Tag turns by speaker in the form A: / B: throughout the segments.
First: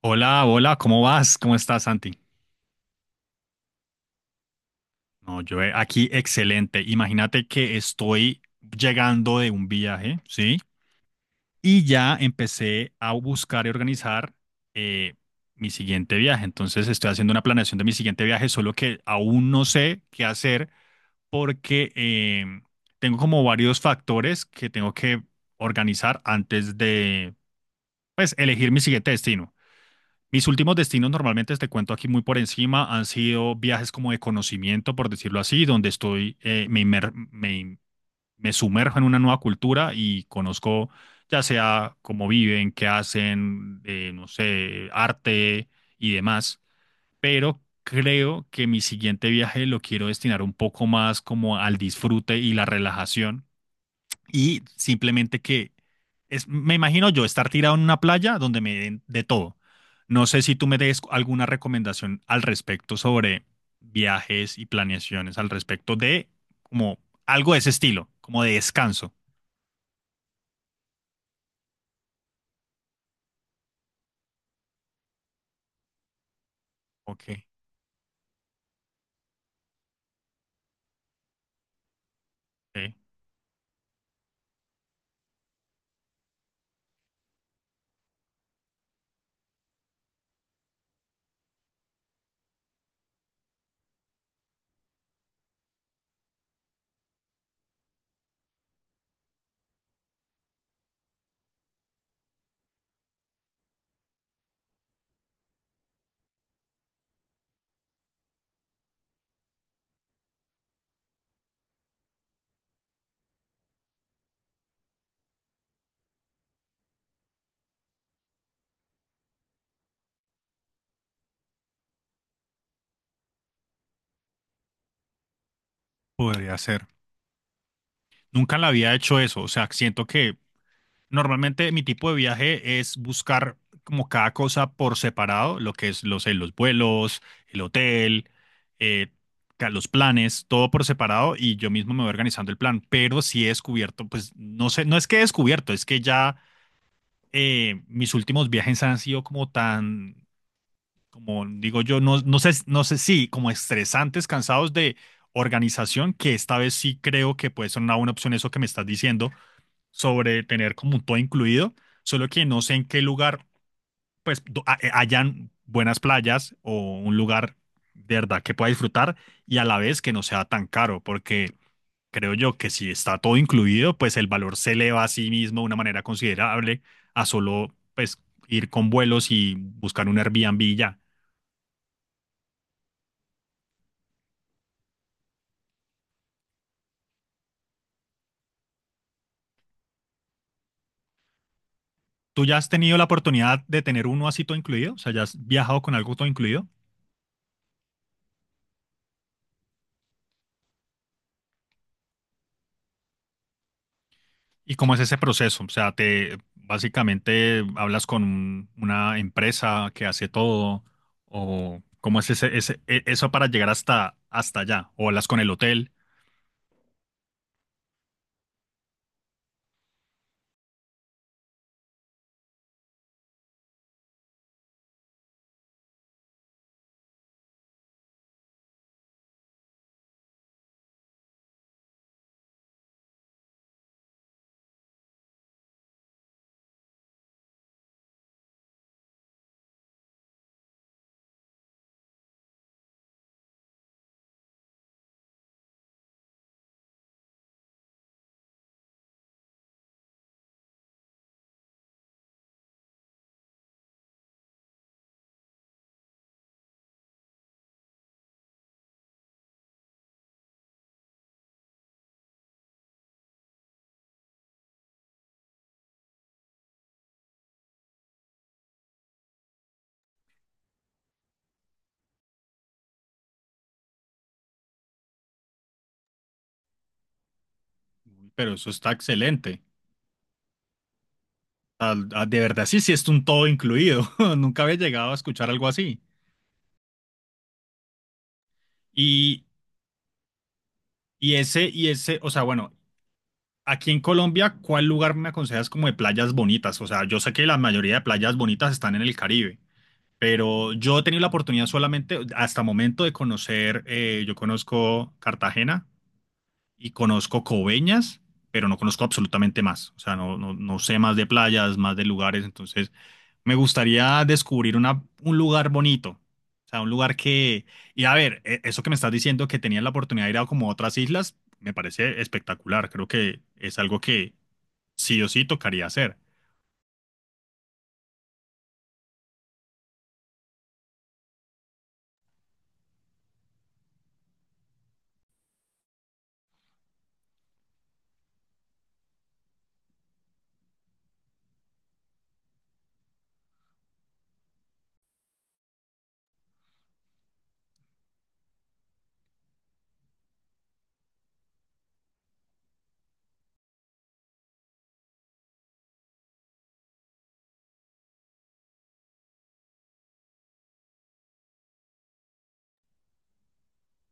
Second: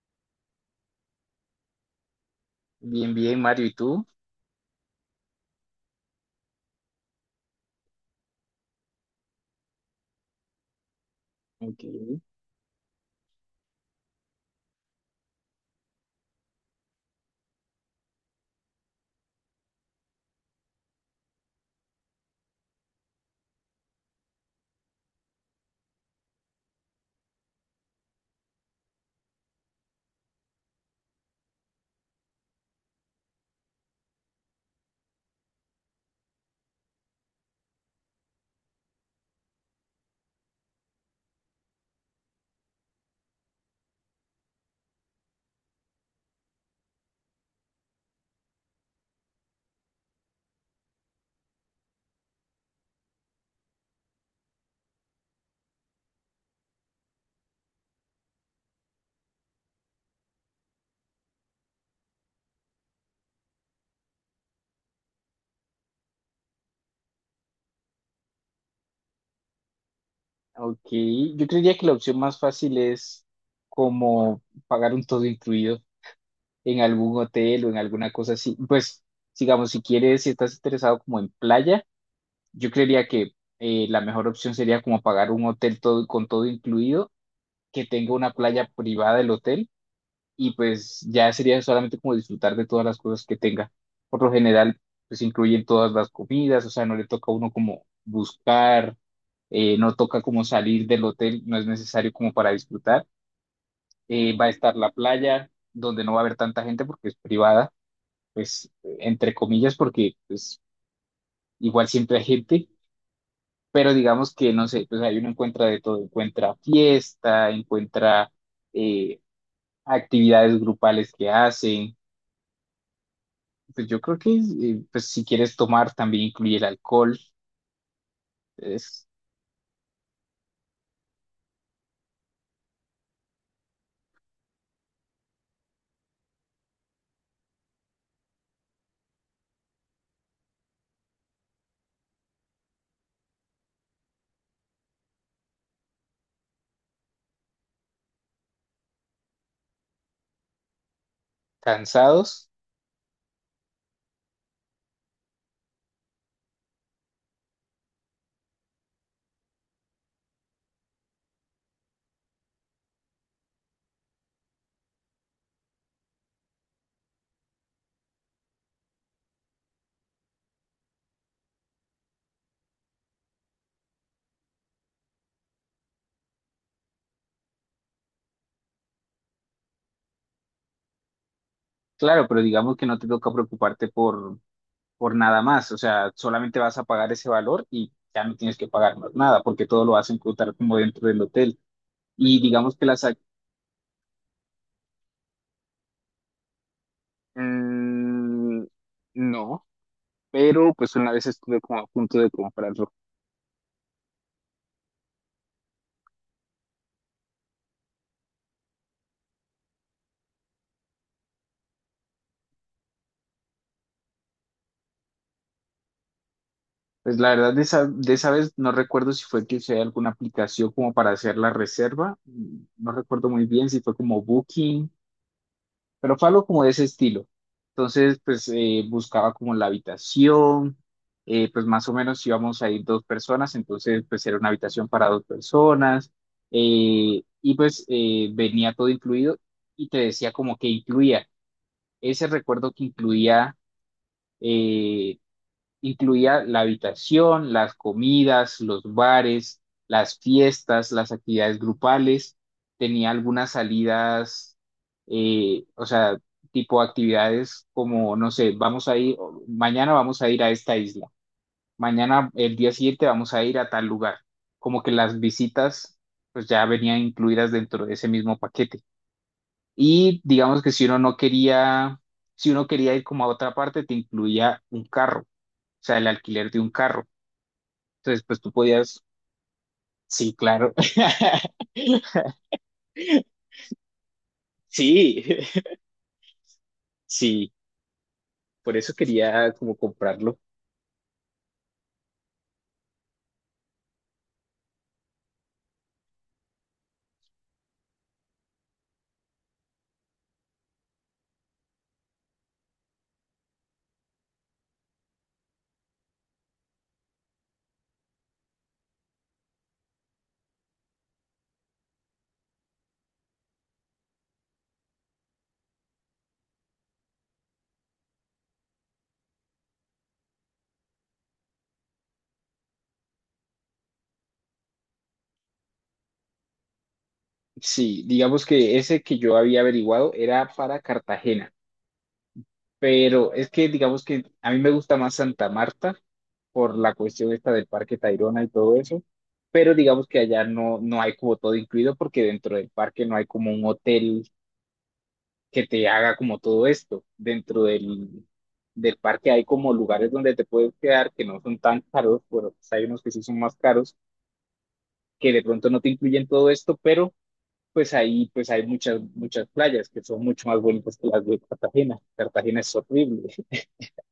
A: Hola, hola, ¿cómo vas? ¿Cómo estás, Santi?
B: Bien, bien, Mario, ¿y tú?
A: No, yo aquí excelente. Imagínate que estoy llegando de un viaje, ¿sí?
B: Ok,
A: Y ya empecé a buscar y organizar eh, mi siguiente viaje. Entonces estoy haciendo una planeación de mi siguiente viaje, solo que aún no sé qué hacer porque tengo como varios factores que tengo que organizar antes de, pues, elegir mi siguiente destino. Mis últimos destinos, normalmente te cuento aquí muy por encima, han sido viajes como de conocimiento, por decirlo así, donde estoy, me, inmer- me, in- me sumerjo en una nueva cultura y conozco ya sea cómo viven, qué hacen, no sé, arte y demás. Pero creo que mi siguiente viaje lo quiero destinar un poco más como al disfrute y la relajación y simplemente me imagino yo estar tirado en una playa donde me den de todo. No sé si tú me des alguna recomendación al respecto sobre viajes y planeaciones al respecto de como algo de ese estilo, como de descanso.
B: ok. Yo creería que la opción más fácil es como pagar un todo incluido en algún
A: Ok,
B: hotel o en alguna cosa así. Pues, digamos, si quieres, si estás interesado como en playa, yo
A: ¿sí?
B: creería que la mejor opción sería como pagar un hotel todo, con todo incluido, que tenga una playa privada del hotel. Y pues ya sería solamente como disfrutar de todas las cosas que tenga. Por lo general, pues incluyen todas las comidas, o sea, no le toca a uno como buscar, no toca como salir del hotel, no es necesario como para disfrutar. Va a estar la playa, donde no va a haber tanta gente porque es privada, pues entre comillas, porque pues igual siempre hay gente, pero digamos que no sé, pues ahí uno encuentra de todo, encuentra fiesta, encuentra... eh, actividades grupales que hacen. Pues yo creo que pues si quieres tomar también incluye
A: Podría
B: el
A: ser.
B: alcohol.
A: Nunca la había
B: Es
A: hecho eso, o sea, siento que normalmente mi tipo de viaje es buscar como cada cosa por separado, lo que es los vuelos, el hotel, eh, los planes, todo por separado y yo mismo me voy organizando el plan. Pero si he descubierto, pues no sé, no es que he descubierto, es que ya mis últimos viajes han sido como tan, como digo yo, no, no
B: cansados,
A: sé, no sé si como estresantes, cansados de organización, que esta vez sí creo que puede ser una buena opción eso que me estás diciendo sobre tener como todo incluido, solo que no sé en qué lugar, pues, hayan buenas playas o un lugar de verdad que pueda disfrutar y a la vez que no sea tan caro, porque creo yo que si está todo incluido, pues el valor se eleva a sí mismo de una manera considerable a solo, pues, ir con vuelos y buscar un Airbnb y ya.
B: claro, pero digamos que no te toca preocuparte por nada más. O sea, solamente vas a pagar ese valor y ya no tienes que pagar más nada porque todo lo vas a encontrar como dentro del hotel. Y
A: ¿Tú ya has
B: digamos que
A: tenido la oportunidad de tener uno así todo incluido? O sea, ¿ya has viajado con algo todo incluido?
B: mm, no, pero pues una vez estuve como a punto de comprarlo.
A: ¿Y cómo es ese proceso? O sea, te básicamente hablas con una empresa que hace todo, o cómo es eso para llegar hasta, hasta allá, o hablas con el hotel.
B: Pues la verdad de esa vez no recuerdo si fue que usé alguna aplicación como para hacer la reserva. No recuerdo muy bien si fue como Booking, pero fue algo como de ese estilo. Entonces, pues buscaba como la habitación, pues más o menos íbamos a ir dos personas, entonces pues era una habitación para dos personas, venía todo incluido y te decía como que incluía ese recuerdo que eh, incluía la habitación, las comidas, los bares, las fiestas, las actividades grupales. Tenía algunas salidas, o sea, tipo actividades como, no sé, vamos a ir, mañana vamos a ir a esta isla, mañana el día siguiente vamos a ir a tal lugar. Como que las visitas pues ya venían incluidas dentro de ese mismo paquete. Y digamos que si uno no quería, si uno quería ir como a otra parte, te incluía un carro, o sea, el alquiler de un carro. Entonces,
A: Uy,
B: pues tú
A: pero eso está
B: podías,
A: excelente.
B: sí, claro.
A: Ah, ah, de verdad, sí, sí, es un todo incluido. Nunca había llegado a
B: Sí,
A: escuchar algo así.
B: sí, por eso
A: Y,
B: quería como comprarlo.
A: o sea, bueno, aquí en Colombia, ¿cuál lugar me aconsejas como de playas bonitas? O sea, yo sé que la mayoría de playas bonitas están en el Caribe. Pero yo he tenido la oportunidad solamente hasta momento de yo conozco Cartagena y conozco Coveñas, pero no conozco absolutamente más. O sea, no, no, no sé más de playas, más de lugares. Entonces, me gustaría descubrir una, un lugar bonito. O sea, un lugar que... Y a ver, eso que me estás diciendo, que tenías la oportunidad de ir a como otras islas, me parece espectacular. Creo que es algo que sí o sí tocaría hacer.
B: Sí, digamos que ese que yo había averiguado era para Cartagena, pero es que digamos que a mí me gusta más Santa Marta por la cuestión esta del Parque Tayrona y todo eso, pero digamos que allá no, no hay como todo incluido porque dentro del parque no hay como un hotel que te haga como todo esto. Dentro del, del parque hay como lugares donde te puedes quedar que no son tan caros, pero pues hay unos que sí son más caros, que de pronto no te incluyen todo esto, pero pues ahí pues hay muchas, muchas playas que son mucho más bonitas que las de Cartagena. Cartagena es horrible.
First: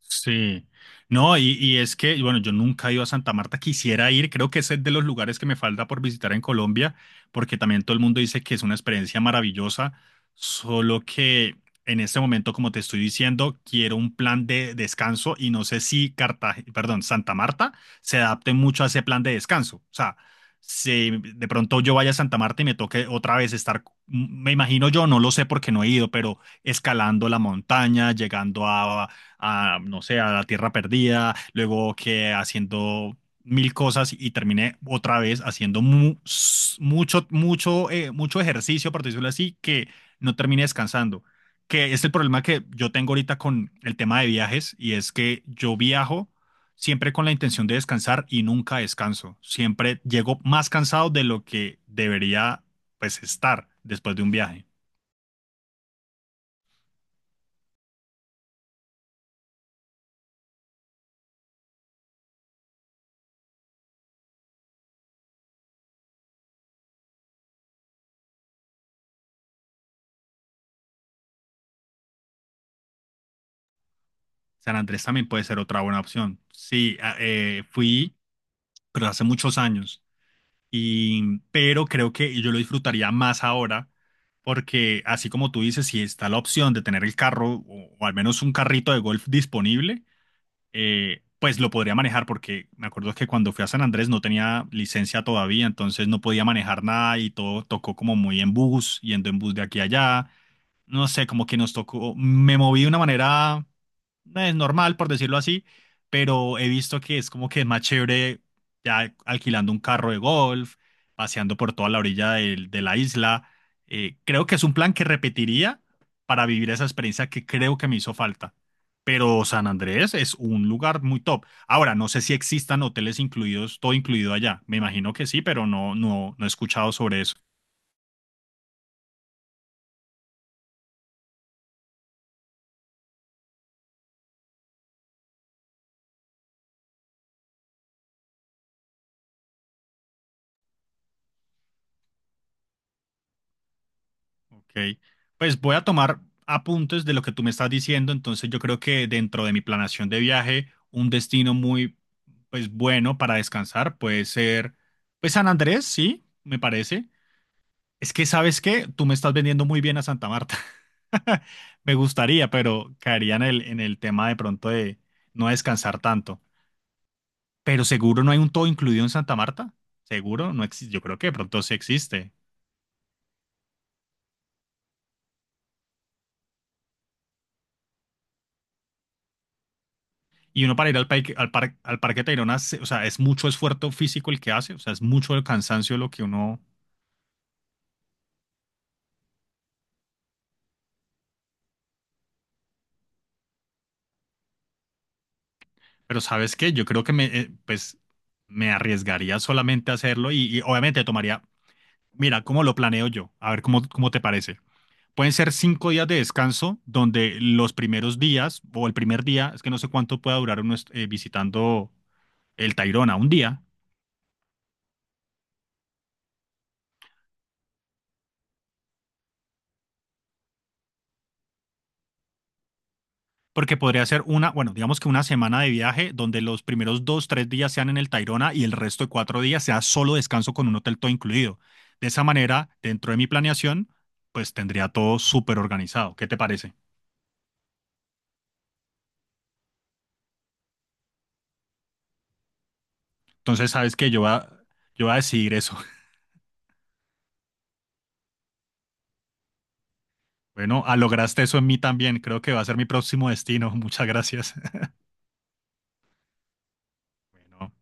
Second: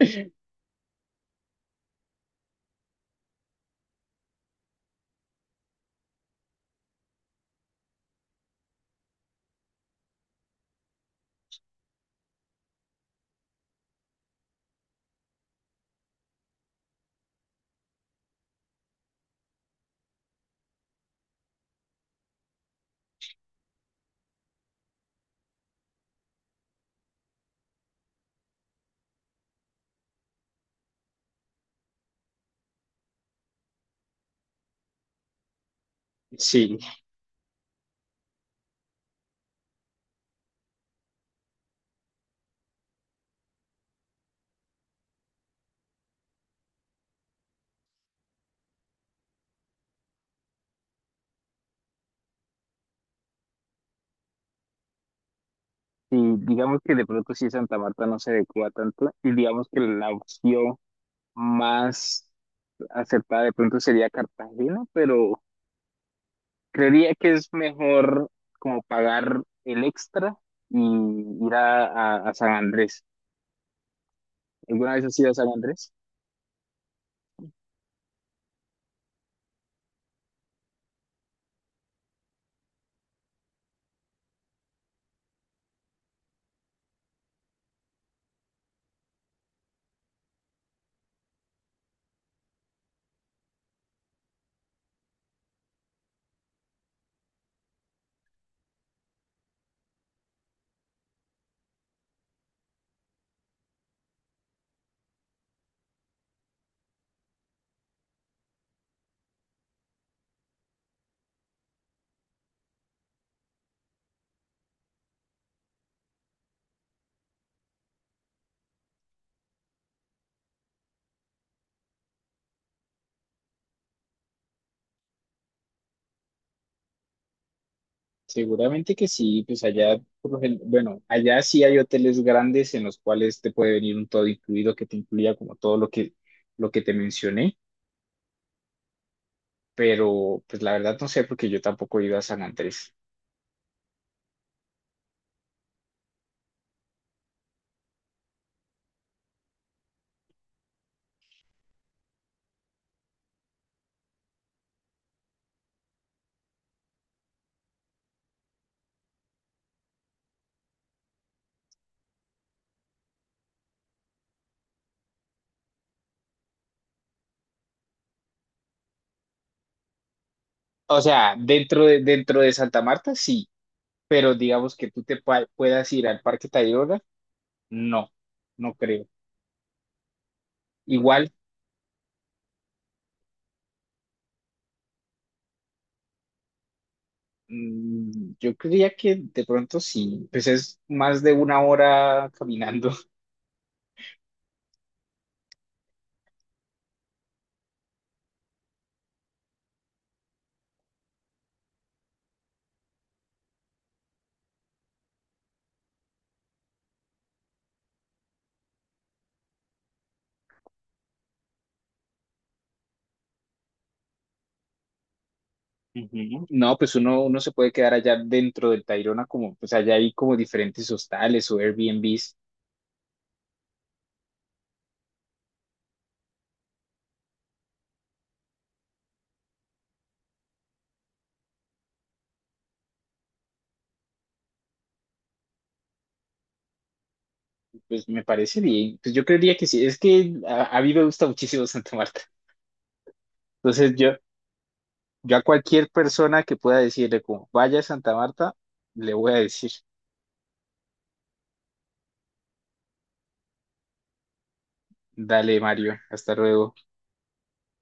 A: Sí, no, y es que, bueno, yo nunca he ido a Santa Marta, quisiera ir, creo que ese es de los lugares que me falta por visitar en Colombia, porque también todo el mundo dice que es una experiencia maravillosa, solo que en este momento, como te estoy diciendo, quiero un plan de descanso y no sé si Cartagena, perdón, Santa Marta se adapte mucho a ese plan de descanso. O sea, si de pronto yo vaya a Santa Marta y me toque otra vez estar, me imagino yo, no lo sé porque no he ido, pero escalando la montaña, llegando a, no sé, a la Tierra Perdida, luego que haciendo mil cosas y terminé otra vez haciendo
B: Sí,
A: mucho, mucho, mucho ejercicio, por decirlo así, que no terminé descansando. Que es el problema que yo tengo ahorita con el tema de viajes y es que yo viajo siempre con la intención de descansar y nunca descanso. Siempre llego más cansado de lo que debería, pues, estar después de un viaje.
B: y digamos que de pronto sí Santa Marta no se adecua tanto y digamos que la opción más acertada de pronto sería Cartagena, pero creería que es mejor como pagar el extra y ir a San Andrés.
A: San
B: ¿Alguna
A: Andrés
B: vez has
A: también
B: ido a
A: puede
B: San
A: ser otra
B: Andrés?
A: buena opción. Sí, fui pero hace muchos años. Y, pero creo que yo lo disfrutaría más ahora, porque así como tú dices, si está la opción de tener el carro o al menos un carrito de golf disponible, pues lo podría manejar, porque me acuerdo que cuando fui a San Andrés no tenía licencia todavía, entonces no podía manejar nada y todo tocó como muy en bus, yendo en bus de aquí a allá no sé, como que nos tocó, me moví de una manera normal, por decirlo así, pero he visto que es como que es más chévere ya alquilando un carro de golf, paseando por toda la orilla de, la isla. Creo que es un plan que repetiría para vivir esa experiencia que creo que me hizo falta. Pero San Andrés es un lugar muy top. Ahora, no sé si existan hoteles incluidos, todo incluido allá. Me imagino que sí, pero no, no, no he escuchado sobre eso.
B: Seguramente que sí, pues allá, por lo gen- bueno, allá sí hay hoteles grandes en los cuales te puede venir un todo incluido que te incluya como todo lo que te mencioné, pero pues la verdad no sé porque yo tampoco he ido a San Andrés.
A: Ok, pues voy a tomar apuntes de lo que tú me estás diciendo, entonces yo creo que dentro de mi planación de viaje, un destino muy, pues bueno para descansar puede ser, pues San Andrés, sí, me parece. Es que, ¿sabes qué? Tú me estás vendiendo muy bien a Santa Marta. Me gustaría, pero caería en el, tema de pronto de no descansar tanto. Pero seguro no hay un todo incluido en Santa Marta. Seguro no existe.
B: O
A: Yo creo que de
B: sea,
A: pronto sí existe.
B: dentro de Santa Marta sí, pero digamos que tú te puedas ir al Parque Tayrona, no, no creo.
A: Y uno para ir
B: Igual
A: al Parque Tayrona, se- o sea, es mucho esfuerzo físico el que hace, o sea, es mucho el cansancio lo que uno...
B: Yo creía que de pronto sí, pues es más de una hora caminando.
A: Pero ¿sabes qué? Yo creo que pues, me arriesgaría solamente a hacerlo y obviamente tomaría, mira, cómo lo planeo yo, a ver cómo, cómo te parece. Pueden ser 5 días de descanso donde los primeros días o el primer día, es que no sé cuánto pueda durar uno visitando el Tayrona, un día,
B: Ujú. No, pues uno, uno se puede quedar allá dentro del Tayrona, como pues allá hay como diferentes hostales o Airbnbs,
A: porque podría ser una, bueno, digamos que una semana de viaje donde los primeros 2, 3 días sean en el Tayrona y el resto de 4 días sea solo descanso con un hotel todo incluido. De esa manera, dentro de mi planeación, pues tendría todo súper organizado. ¿Qué te parece?
B: pues me parece bien. Pues yo creería que sí, es que a mí me gusta muchísimo Santa Marta.
A: Entonces,
B: Entonces
A: sabes que
B: yo,
A: yo voy a
B: yo a
A: decidir eso.
B: cualquier persona que pueda decirle como vaya a Santa Marta, le voy a decir,
A: Bueno, ah, lograste eso en mí también. Creo que va a ser mi próximo destino. Muchas gracias.
B: dale Mario, hasta luego.
A: Bueno,